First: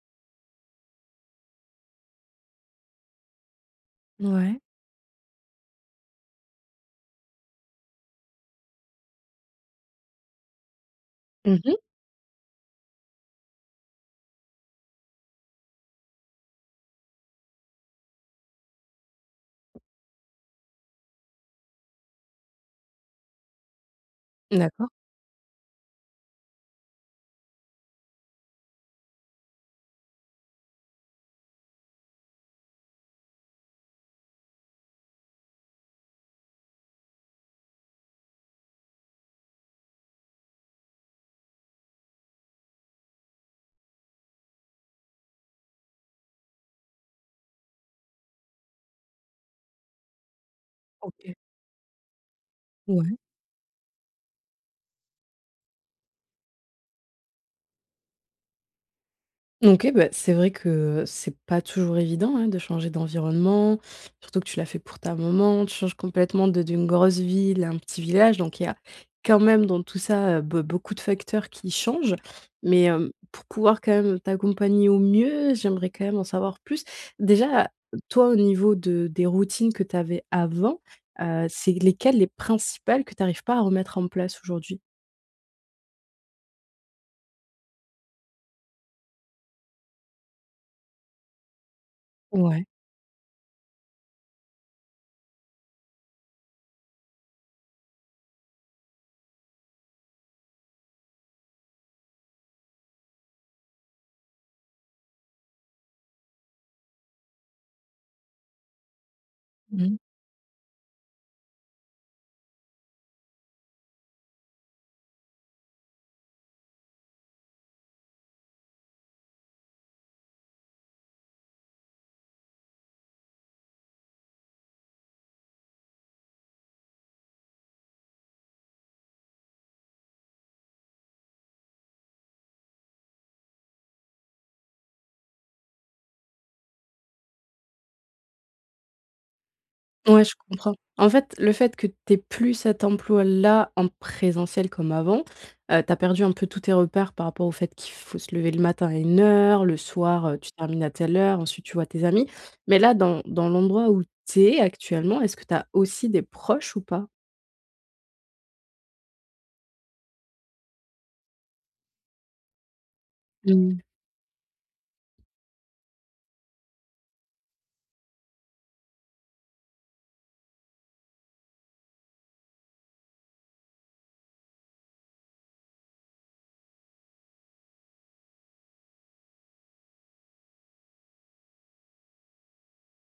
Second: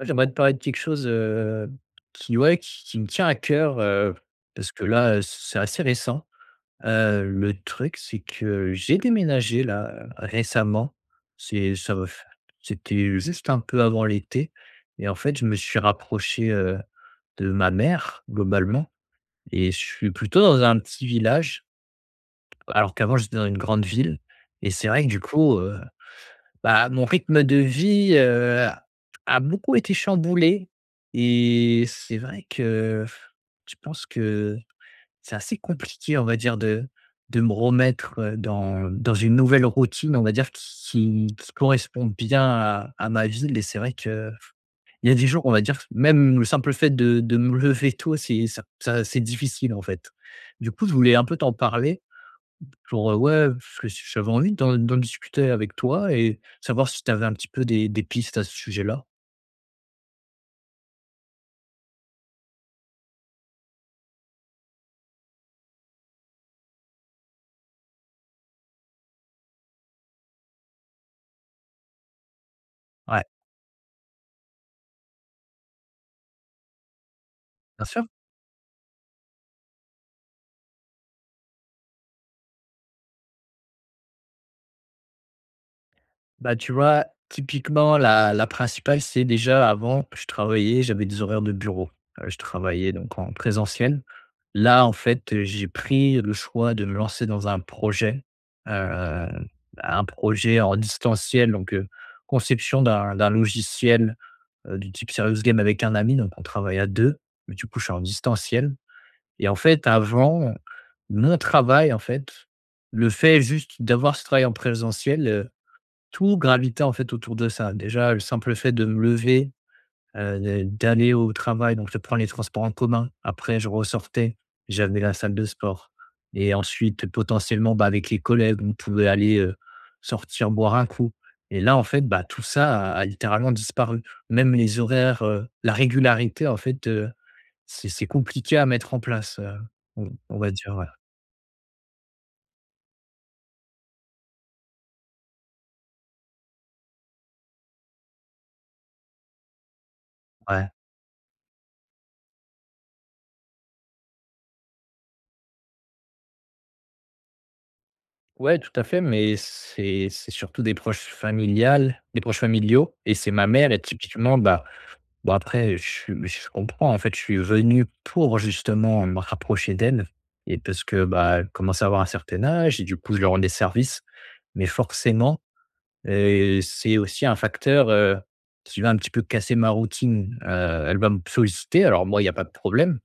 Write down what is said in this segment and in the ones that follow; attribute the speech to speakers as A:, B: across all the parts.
A: J'aimerais te parler de quelque chose, heu, qui, ouais, qui qui me tient à cœur, heu,
B: Mouais.
A: parce que là heu, c c'est assez récent. Heu, le truc, c'est que j'ai déménagé, là, récemment.
B: Mmh
A: C'est
B: mh.
A: ça va f c'était juste un peu avant l'été et en fait, je me suis rapproché, heu, de ma mère, globalement et je suis plutôt dans un petit village. Alors qu'avant, j'étais dans une grande ville et
B: D'accord.
A: c'est vrai que du coup, heu, bah, mon rythme de vie, heu, a -a beaucoup été chamboulé et c'est vrai que, pff, je pense que c'est assez compliqué, on va dire, de de me remettre, heu, dans dans une nouvelle routine, on va dire, qui qui qui correspond bien à à ma ville. Et c'est vrai qu'il y a des jours, on va dire, même le simple fait de de me lever tôt, c'est ça ça c'est difficile, en fait. Du coup, je voulais un
B: OK.
A: peu t'en parler. Pour, heu,
B: Ouais.
A: ouais, heu, parce que ch j'avais envie d'en d'en discuter avec toi et savoir si tu avais un petit peu des des pistes à ce sujet-là?
B: OK, bah, c'est vrai que c'est pas toujours évident, hein, de changer d'environnement, surtout que tu l'as fait pour ta maman. Tu changes complètement de d'une grosse ville à un petit village, donc il y a quand même, dans tout ça, heu, beau beaucoup de facteurs qui changent. Mais, hem,
A: Ouais.
B: pour pouvoir quand même t'accompagner au mieux, j'aimerais quand même en savoir plus. Déjà,
A: Bien sûr.
B: toi, au niveau de des routines que tu avais avant, heu, c'est lesquelles, les principales, que tu arrives pas à remettre en place aujourd'hui?
A: Bah, tu vois, typiquement la la principale c'est déjà, avant, je travaillais, j'avais des horaires de bureau, heu, je
B: Ouais.
A: travaillais donc en présentiel. Là, en fait, heu, j'ai pris le choix de me lancer dans un projet, hem, un projet en distanciel. Donc, heu, conception d'un d'un logiciel, heu, du type Serious Game avec un ami. Donc, on travaille à 2, mais du coup, je suis en distanciel et en fait,
B: Mmh.
A: avant mon travail, en fait, le fait juste d'avoir ce travail en présentiel, heu, tout gravitait, en fait, autour de ça. Déjà, le simple fait de me lever, heu, d'a d'aller au travail, donc je prends les transports en commun. Après, je ressortais, j'avais la salle de sport et ensuite, potentiellement, bah, avec les collègues, on pouvait aller, heu, sortir boire un coup et là, en fait, bah, tout ça a a littéralement disparu. Même les horaires, heu, la régularité, en fait, heu, c'est c'est compliqué à mettre en place, heu, on
B: Ouais, je
A: on va dire,
B: comprends.
A: voilà.
B: En fait, le fait que tu aies plus cet emploi-là en présentiel comme avant, heu, tu as perdu un peu tous tes repères par rapport au fait qu'il faut se lever le matin à une heure, le soir, heu, tu
A: Ouais.
B: termines à telle heure, ensuite, tu vois tes amis. Mais là, dans dans l'endroit où tu es actuellement, est-ce que tu as aussi des proches ou pas?
A: Ouais, tout à fait, mais c'est c'est surtout des proches familiales des proches familiaux et c'est ma mère et
B: Mmh.
A: typiquement, bah bah, après, je suis je comprends, en fait. Je suis venu pour justement me rapprocher d'elle et parce que, bah, elle commence à avoir un certain âge et du coup, je lui rends des services. Mais forcément, heu, c'est aussi un facteur, heu, si tu veux, un petit peu casser ma routine, heu, elle va me solliciter, alors moi, il y a pas de problème,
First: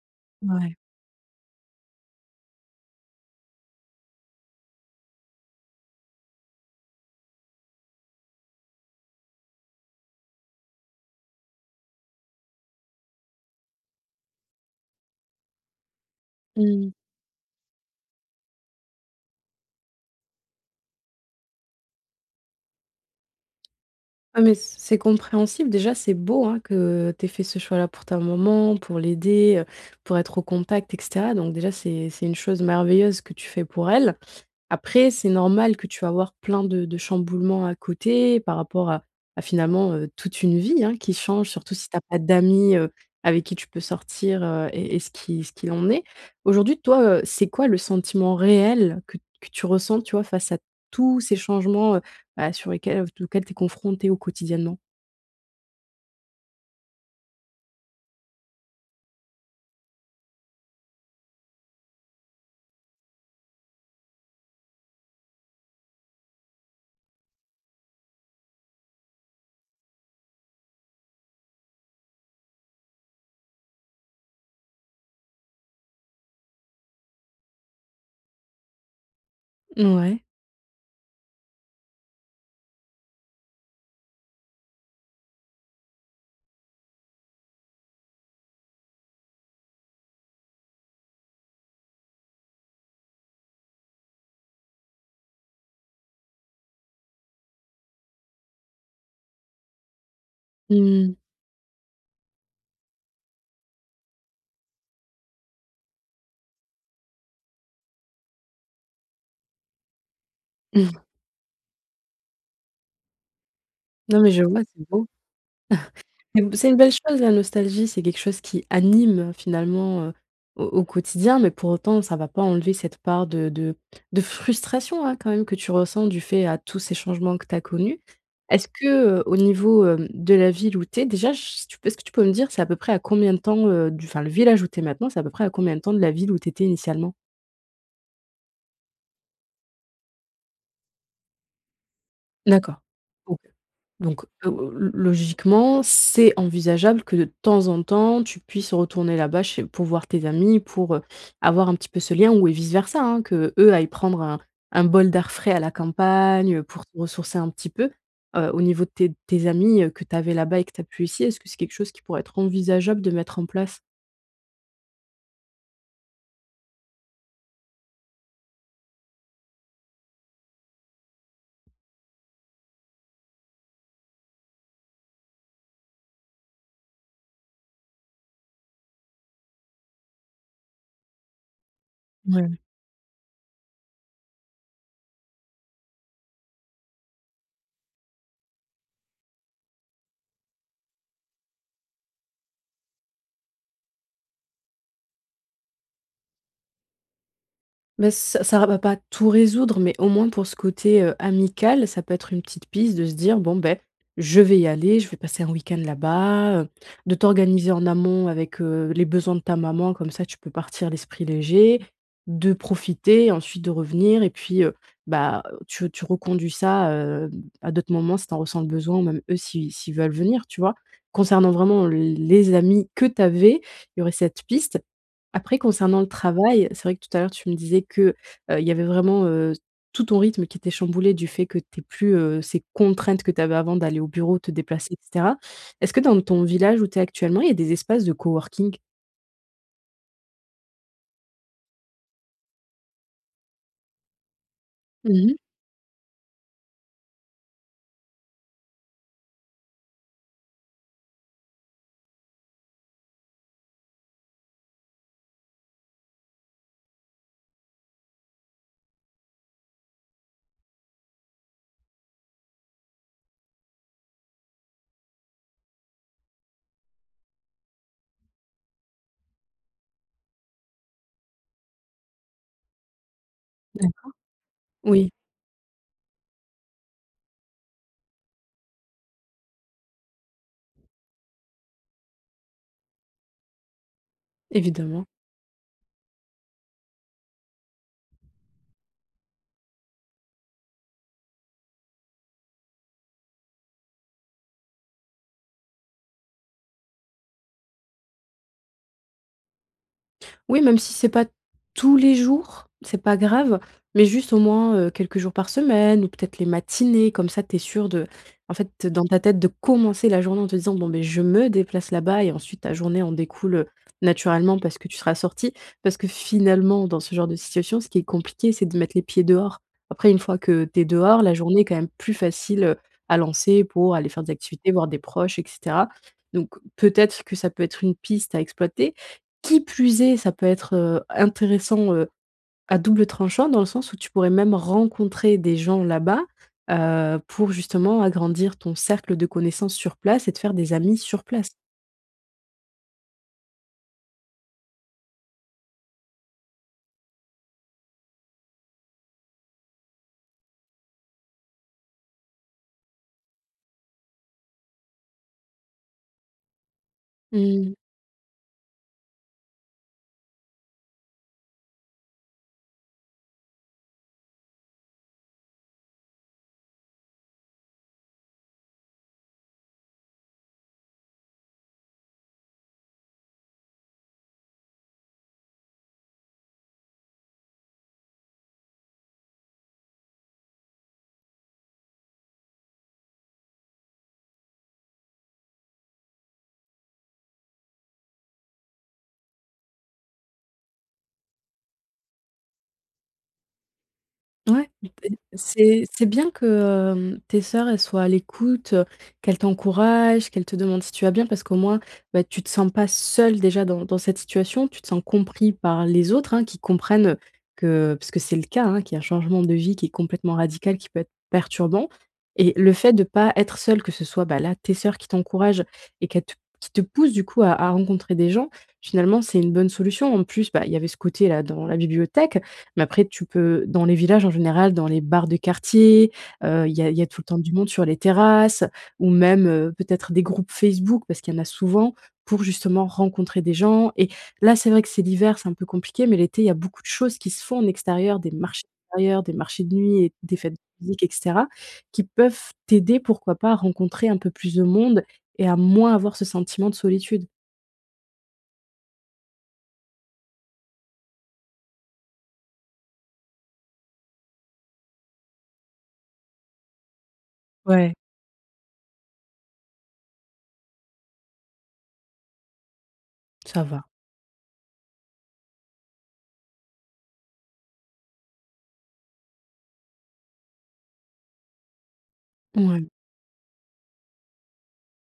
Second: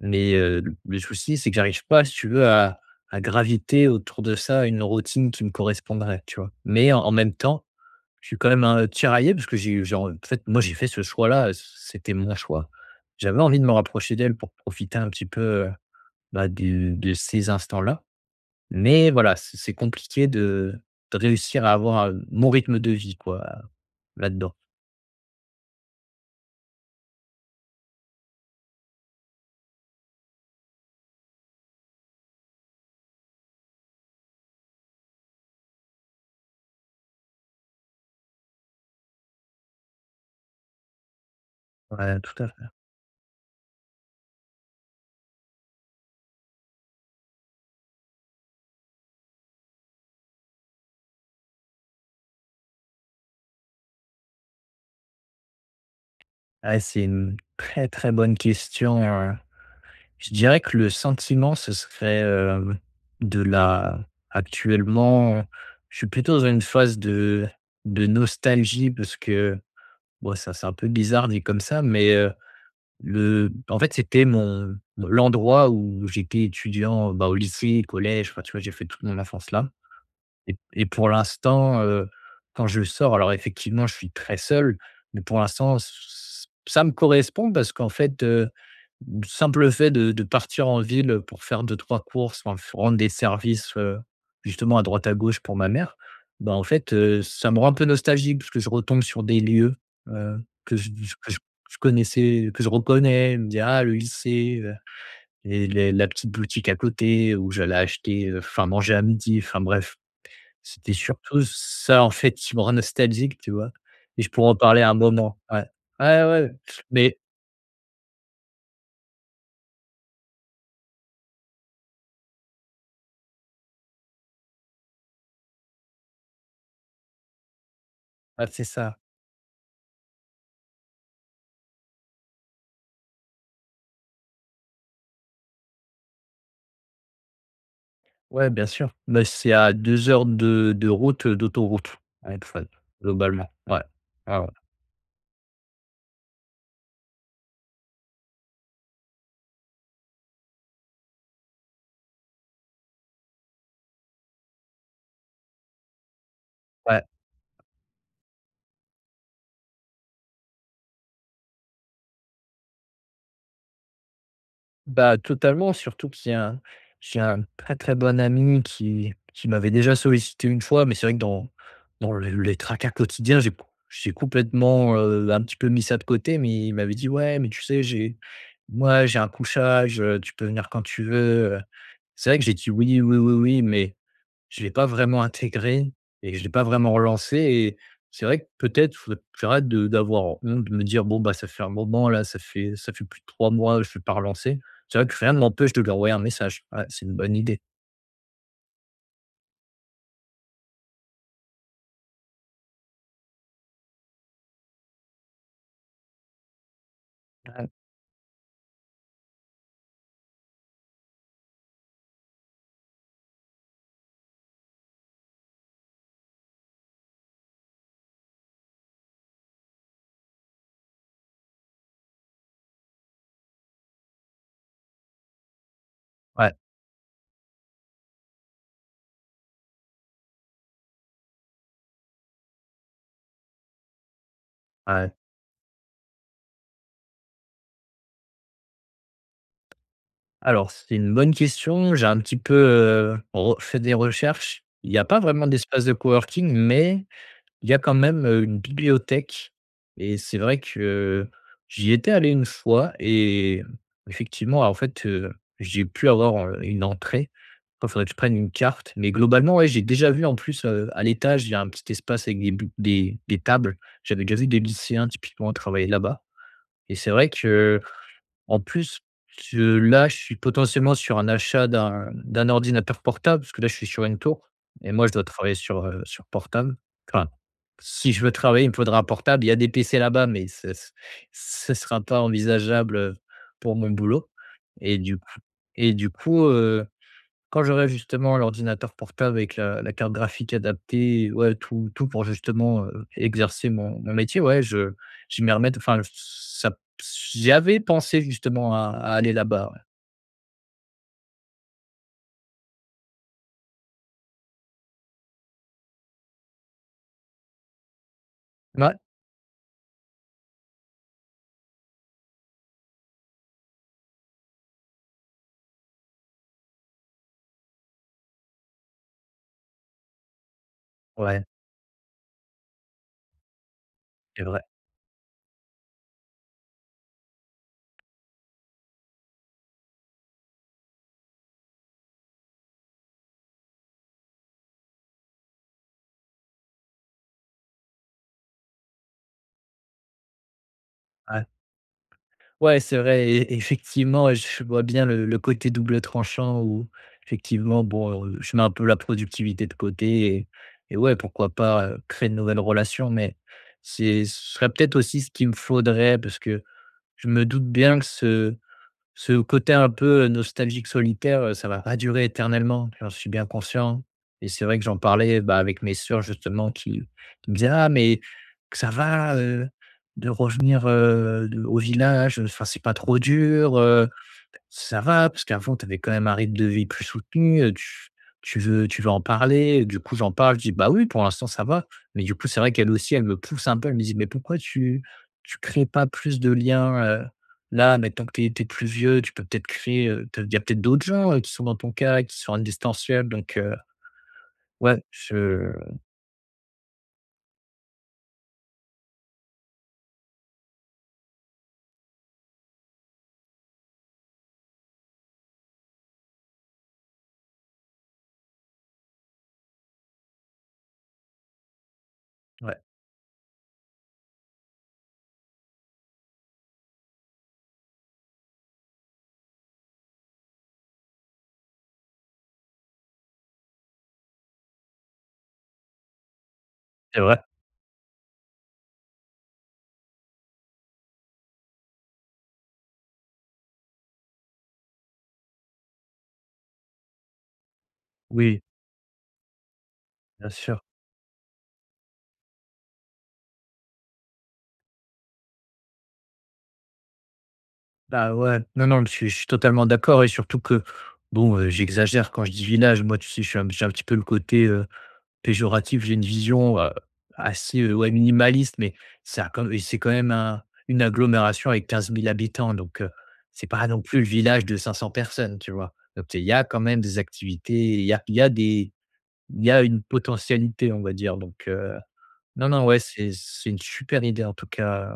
A: mais, heu,
B: Mouais.
A: le souci, c'est que j'arrive pas, si tu veux, à à graviter autour de ça une routine qui me correspondrait, tu vois? Mais en même temps, je suis quand même, heu, tiraillé parce que j'ai eu j'ai en fait, moi j'ai fait ce choix-là, heu, c c'était mon choix. J'avais envie de me rapprocher d'elle pour profiter un petit peu, heu, bah,
B: Mmh.
A: de de ces instants-là. Mais voilà, c c'est compliqué de de réussir à avoir, heu, mon rythme de vie, quoi,
B: Ah mais,
A: là-dedans.
B: c c'est compréhensible. Déjà, c'est beau, hein, que tu aies fait ce choix-là pour ta maman, pour l'aider, heu, pour être au contact et cetera. Donc déjà, c'est c'est une chose merveilleuse que tu fais pour elle. Après, c'est normal que tu vas avoir plein de de chamboulements à côté par rapport à à finalement, heu, toute une vie, hein, qui change, surtout si tu as pas
A: Ouais, tout à fait.
B: d'amis, heu, avec qui tu peux sortir, he, et et ce qui ce qu'il en est. Aujourd'hui toi, heu, c'est quoi le sentiment réel que t que tu ressens, tu vois, face à tous ces changements, heu, bah, sur lesquels, v auxquels tu es confronté au quotidiennement?
A: Eh, c'est une très, très bonne question, heu, je dirais que le sentiment ce serait, heu, de la actuellement, je suis plutôt dans une phase de de nostalgie parce que, bon ça c'est un peu bizarre dit comme ça, mais heu, le en fait c'était mon l'endroit où j'étais étudiant, bah au lycée, collège. Enfin tu vois j'ai fait toute mon enfance là
B: Mouais.
A: et et pour l'instant, heu, quand je sors, alors effectivement je suis très seul, mais pour l'instant, ç ç ça me correspond parce qu'en fait, heu, simple fait de de partir en ville, heu, pour faire 2-3 courses quand il faut rendre des services, heu, justement à droite à gauche pour ma mère, bah, en fait, heu, ça me rend un peu nostalgique. Parce que je retombe sur des lieux, heu, que je
B: Mmh
A: je
B: mh.
A: que je connaissais, que je reconnais, je me dit: «Ah le lycée, heu, et les la petite boutique à côté où j'allais acheter, heu, enfin manger à midi», enfin bref. C'était surtout ç ça en fait qui me rend nostalgique, tu vois? Et
B: Non,
A: je
B: mais je
A: pourrais en
B: vois,
A: parler
B: c'est
A: un
B: beau.
A: moment ouais. Ouais,
B: C'est
A: ouais,
B: c'est une belle
A: mais
B: chose la nostalgie, c'est quelque chose qui anime, heu, finalement, heu, au au quotidien, mais pour autant ça va pas enlever cette part de de de frustration, hein, quand même que tu ressens du fait à tous ces changements que tu as connus.
A: Ah c'est
B: Est-ce
A: ça.
B: que, heu, au niveau, hem, de la ville où tu es déjà, je sais pas si tu peux me dire, c'est à peu près à combien de temps, heu, du enfin le village où tu es maintenant, c'est à peu près à combien de temps de la ville où tu étais initialement?
A: Ouais bien sûr. Beh c'est à 2 heures de de route, heu, d'autoroute à etfel,
B: D'accord OK,
A: globalement, ouais.
B: donc
A: Ouais, ouais.
B: o lo logiquement c'est envisageable que de temps en temps tu puisses retourner là-bas chez pour voir tes amis, pour, heu, avoir un petit peu ce lien, ou et vice versa, hein, qu'eux aillent prendre un un bol d'air frais à la campagne, heu, pour se
A: Ouais.
B: ressourcer un petit peu. Heu, au niveau de tes de tes amis, heu, que tu avais là-bas et que tu as plus ici, est-ce que c'est quelque chose qui pourrait être envisageable de mettre en place?
A: Bah, totalement surtout qu'il y a un j'ai un très, très bon ami qui qui m'avait déjà sollicité une fois, mais c'est vrai que dans dans le les tracas quotidiens j'ai c j'ai complètement, heu, un petit peu mis ça de côté, mais il m'avait dit: «Ouais, mais tu sais j'ai moi j'ai un couchage, heu, tu peux venir quand tu veux, heu». C'est vrai que j'ai
B: Ouais.
A: dit: «Oui, oui oui oui» mais je l'ai pas vraiment intégré et je l'ai pas vraiment relancé et c'est vrai que peut-être, faut d j'arrête de d'avoir honte, de me dire: «Bon bah, ça fait un moment là, ça fait ça fait plus de 3 mois je l'ai pas relancé». C'est vrai que rien m'empêche de lui envoyer un message, ouais, c'est une bonne idée.
B: Mais, ç ça ra va pas tout résoudre mais au moins pour ce côté, heu, amical, ça peut être une petite piste de se dire: «Bon beh, je vais y aller, je vais passer un week-end là-bas», heu, de
A: Ah, heu
B: t'organiser en amont avec, heu, les besoins de ta maman comme ça tu peux partir l'esprit léger. De profiter, ensuite de revenir et puis, heu, bah, tu tu reconduis ça, heu, à d'autres moments si tu en ressens le besoin ou même eux si si ils veulent venir, tu vois? Concernant vraiment l les amis que tu avais, il y aurait cette piste. Après concernant le
A: Ouais.
B: travail, c'est vrai que tout à l'heure tu me disais que, heu, il y avait vraiment, heu, tout ton rythme qui était chamboulé du fait que tu aies plus, heu, ces contraintes que tu avais avant d'aller au bureau, te déplacer et
A: Ouais.
B: cetera. Est-ce que dans ton village où tu es actuellement il y a des espaces de coworking?
A: Alors c'est une bonne question. J'ai un petit peu, heu, re fait des recherches. Il y a pas
B: Mmh mh.
A: vraiment d'espace de coworking mais il y a quand même, heu, une bibliothèque et c'est vrai que, j'y étais allé une fois et effectivement en fait, heu, j'ai pu avoir, heu, une entrée. Oh faudrait que je prenne une carte, mais globalement ouais, j'ai déjà vu en plus, heu, à l'étage, il y a un petit espace avec des bu des des tables. J'avais déjà vu des lycéens typiquement travailler là-bas et c'est vrai que, en plus, je là je suis potentiellement sur un achat d'un d'un ordinateur portable parce que là je suis sur
B: D'accord.
A: une tour et moi je
B: Oui.
A: dois travailler sur, heu, sur portable. Enfin si je veux travailler il me faudra un portable. Il y a des PC là-bas, mais ce s ce sera pas envisageable, heu, pour mon boulot et
B: Évidemment.
A: du coup et du coup, heu, quand j'aurai justement l'ordinateur portable avec la la carte graphique adaptée, ouais tout tout pour justement, heu, exercer mon mon métier, ouais je je vais m'y remette enfin j ç ça p s j'y avais pensé justement à à aller là-bas, ouais.
B: Oui, même si c'est pas tous les jours, c'est pas grave mais juste, au moins, heu, quelques jours par semaine ou peut-être les matinées comme ça tu es sûr de en fait,
A: Mouais.
B: dans ta tête de commencer la journée en te disant: «Bon, beh, je me déplace là-bas» et ensuite ta journée en découle, heu, naturellement parce que tu seras sorti, parce que finalement, dans ce genre de situation ce qui est compliqué c'est de mettre les pieds dehors. Après, une fois que tu es dehors, la
A: Ouais.
B: journée est quand même plus facile, heu, à lancer pour aller faire des
A: C'est vrai.
B: activités, voir des proches et cetera donc peut-être que ça peut être une piste à exploiter, qui plus est, ça peut être, heu, intéressant, heu, à double tranchant, dans le sens où tu pourrais même rencontrer des gens là-bas, heu, pour justement agrandir ton cercle de connaissances sur place et te faire des amis sur
A: Ouais.
B: place.
A: Ouais, c'est vrai et effectivement, j je vois bien le le côté double tranchant où, effectivement, bon, heu, je mets un peu la productivité de côté et et ouais, pourquoi pas, heu, créer de nouvelles relations mais c'est ce serait peut-être aussi ce qui me faudrait parce que je me doute
B: Mmh.
A: bien que ce ce côté un peu, heu, nostalgique solitaire, heu, ça va pas durer éternellement, j'en suis bien conscient et c'est vrai que j'en parlais, bah, avec mes sœurs, justement, qui qui me disaient: «Ah! Mais que ça va, heu, de revenir, heu, de au village, heu, enfin, c'est pas trop dur, heu? Ça va parce qu'avant tu avais quand même un rythme de vie plus soutenu, heu, tu tu veux tu veux en parler?» Du coup, j'en parle, je dis: «Bah, oui, pour l'instant ça va», mais du coup, c'est vrai qu'elles aussi elles me poussent un peu, elles me disent: «Mais pourquoi tu tu crées pas plus de liens, heu, là, maintenant que tu es tu es plus vieux, tu peux peut-être créer, heu, te il y a peut-être d'autres gens, heu, qui sont dans ton cas et qui sont en distanciel», donc heu,
B: Ouais,
A: ouais,
B: [unintelligible]
A: je
B: c'est c'est bien que, hem, tes sœurs, elles soient à l'écoute, heu, qu'elles t'encouragent, qu'elles te demandent si tu vas bien parce qu'au moins, beh, tu te sens pas seul, déjà, dans dans cette situation. Tu te sens compris par les autres, hein, qui comprennent que parce que c'est le cas, hein, qu'il y a un changement de vie qui est complètement radical, qui peut être perturbant et le
A: Ouais.
B: fait de pas être seul que ce soit, ben, là, tes sœurs qui t'encouragent et qu'elles te t qui te poussent du coup à à rencontrer des gens, finalement, c'est une bonne solution. En plus, bah, il y avait ce côté-là dans la bibliothèque mais après tu peux dans les villages en général, dans les bars de quartier, heu, il y a il y a
A: C'est
B: tout le temps
A: vrai.
B: du monde sur les terrasses ou même, heu, peut-être des groupes Facebook, parce qu'il y en a souvent pour, justement, rencontrer des gens et là, c'est vrai que c'est l'hiver, c'est un peu compliqué mais l'été il y a beaucoup choses qui se font en extérieur, des
A: Oui.
B: marchés d'extérieur, des marchés de nuit et des
A: Bien
B: fêtes
A: sûr.
B: de musique et cetera qui peuvent t'aider, pourquoi pas, à rencontrer un peu plus de monde et à moins avoir ce sentiment de solitude.
A: Bah, ouais, non, non, je suis je suis totalement d'accord et surtout que, bon, heu, j'exagère quand je dis village. Moi, tu sais? Je suis je suis un petit peu le côté, heu, péjoratif. J'ai une vision, heu, assez, heu,
B: Ouais.
A: ouais, minimaliste mais ça a quand m c'est quand même un une agglomération avec 15 000 habitants donc heu,
B: Ça
A: c'est
B: va.
A: pas non plus le village de 500 personnes, tu vois? Donc, il y a quand même des activités. Il y a il y a des il y a une potentialité, on va dire donc heu, non, non,
B: Mouais.
A: ouais, c'est c'est une super idée, en tout cas,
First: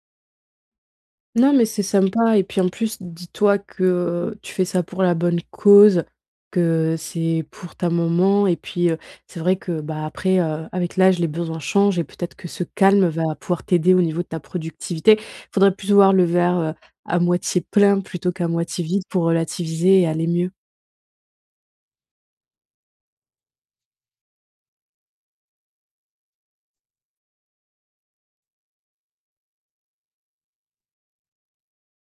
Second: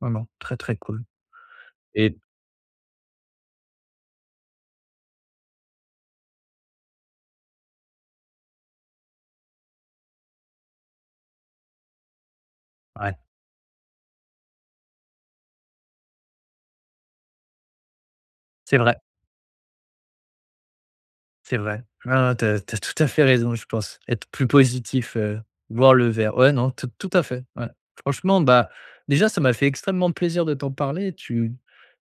A: vraiment très, très cool
B: Non, mais c'est
A: et
B: sympa et puis, en plus, dis-toi que tu fais ça pour la bonne cause, que c'est pour ta maman et puis, heu, c'est vrai que, bah, après, heu, avec l'âge, les besoins changent et peut-être que ce calme
A: Ouais.
B: va pouvoir t'aider au niveau de ta productivité. Faudrait plus voir le verre, heu, à moitié plein plutôt qu'à
A: C'est
B: moitié
A: vrai.
B: vide pour relativiser et aller mieux.
A: C'est vrai. Ouais, ouais. Tu as tu as tout à fait raison. Je pense être plus positif, heu, boire le verre, ouais, non, tout tout à fait, ouais. Franchement, bah, déjà ça m'a fait extrêmement plaisir de t'en parler. Tu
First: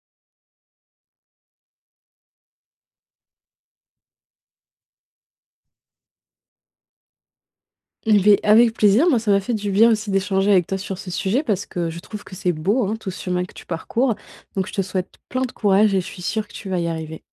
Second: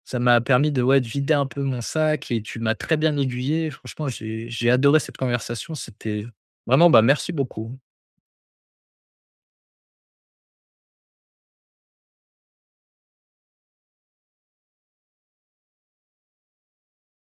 A: ça m'a permis de, ouais, de vider un peu mon sac et tu m'as très bien aiguillé franchement. J'ai j'ai adoré cette conversation. C'était vraiment, bah, merci beaucoup.
B: Beh avec plaisir. Moi, ça m'a fait du bien aussi d'échanger avec toi sur ce sujet parce que je trouve que c'est beau, hein, tout ce chemin que tu parcours, donc je te souhaite plein de courage et je suis sûr que tu vas y arriver.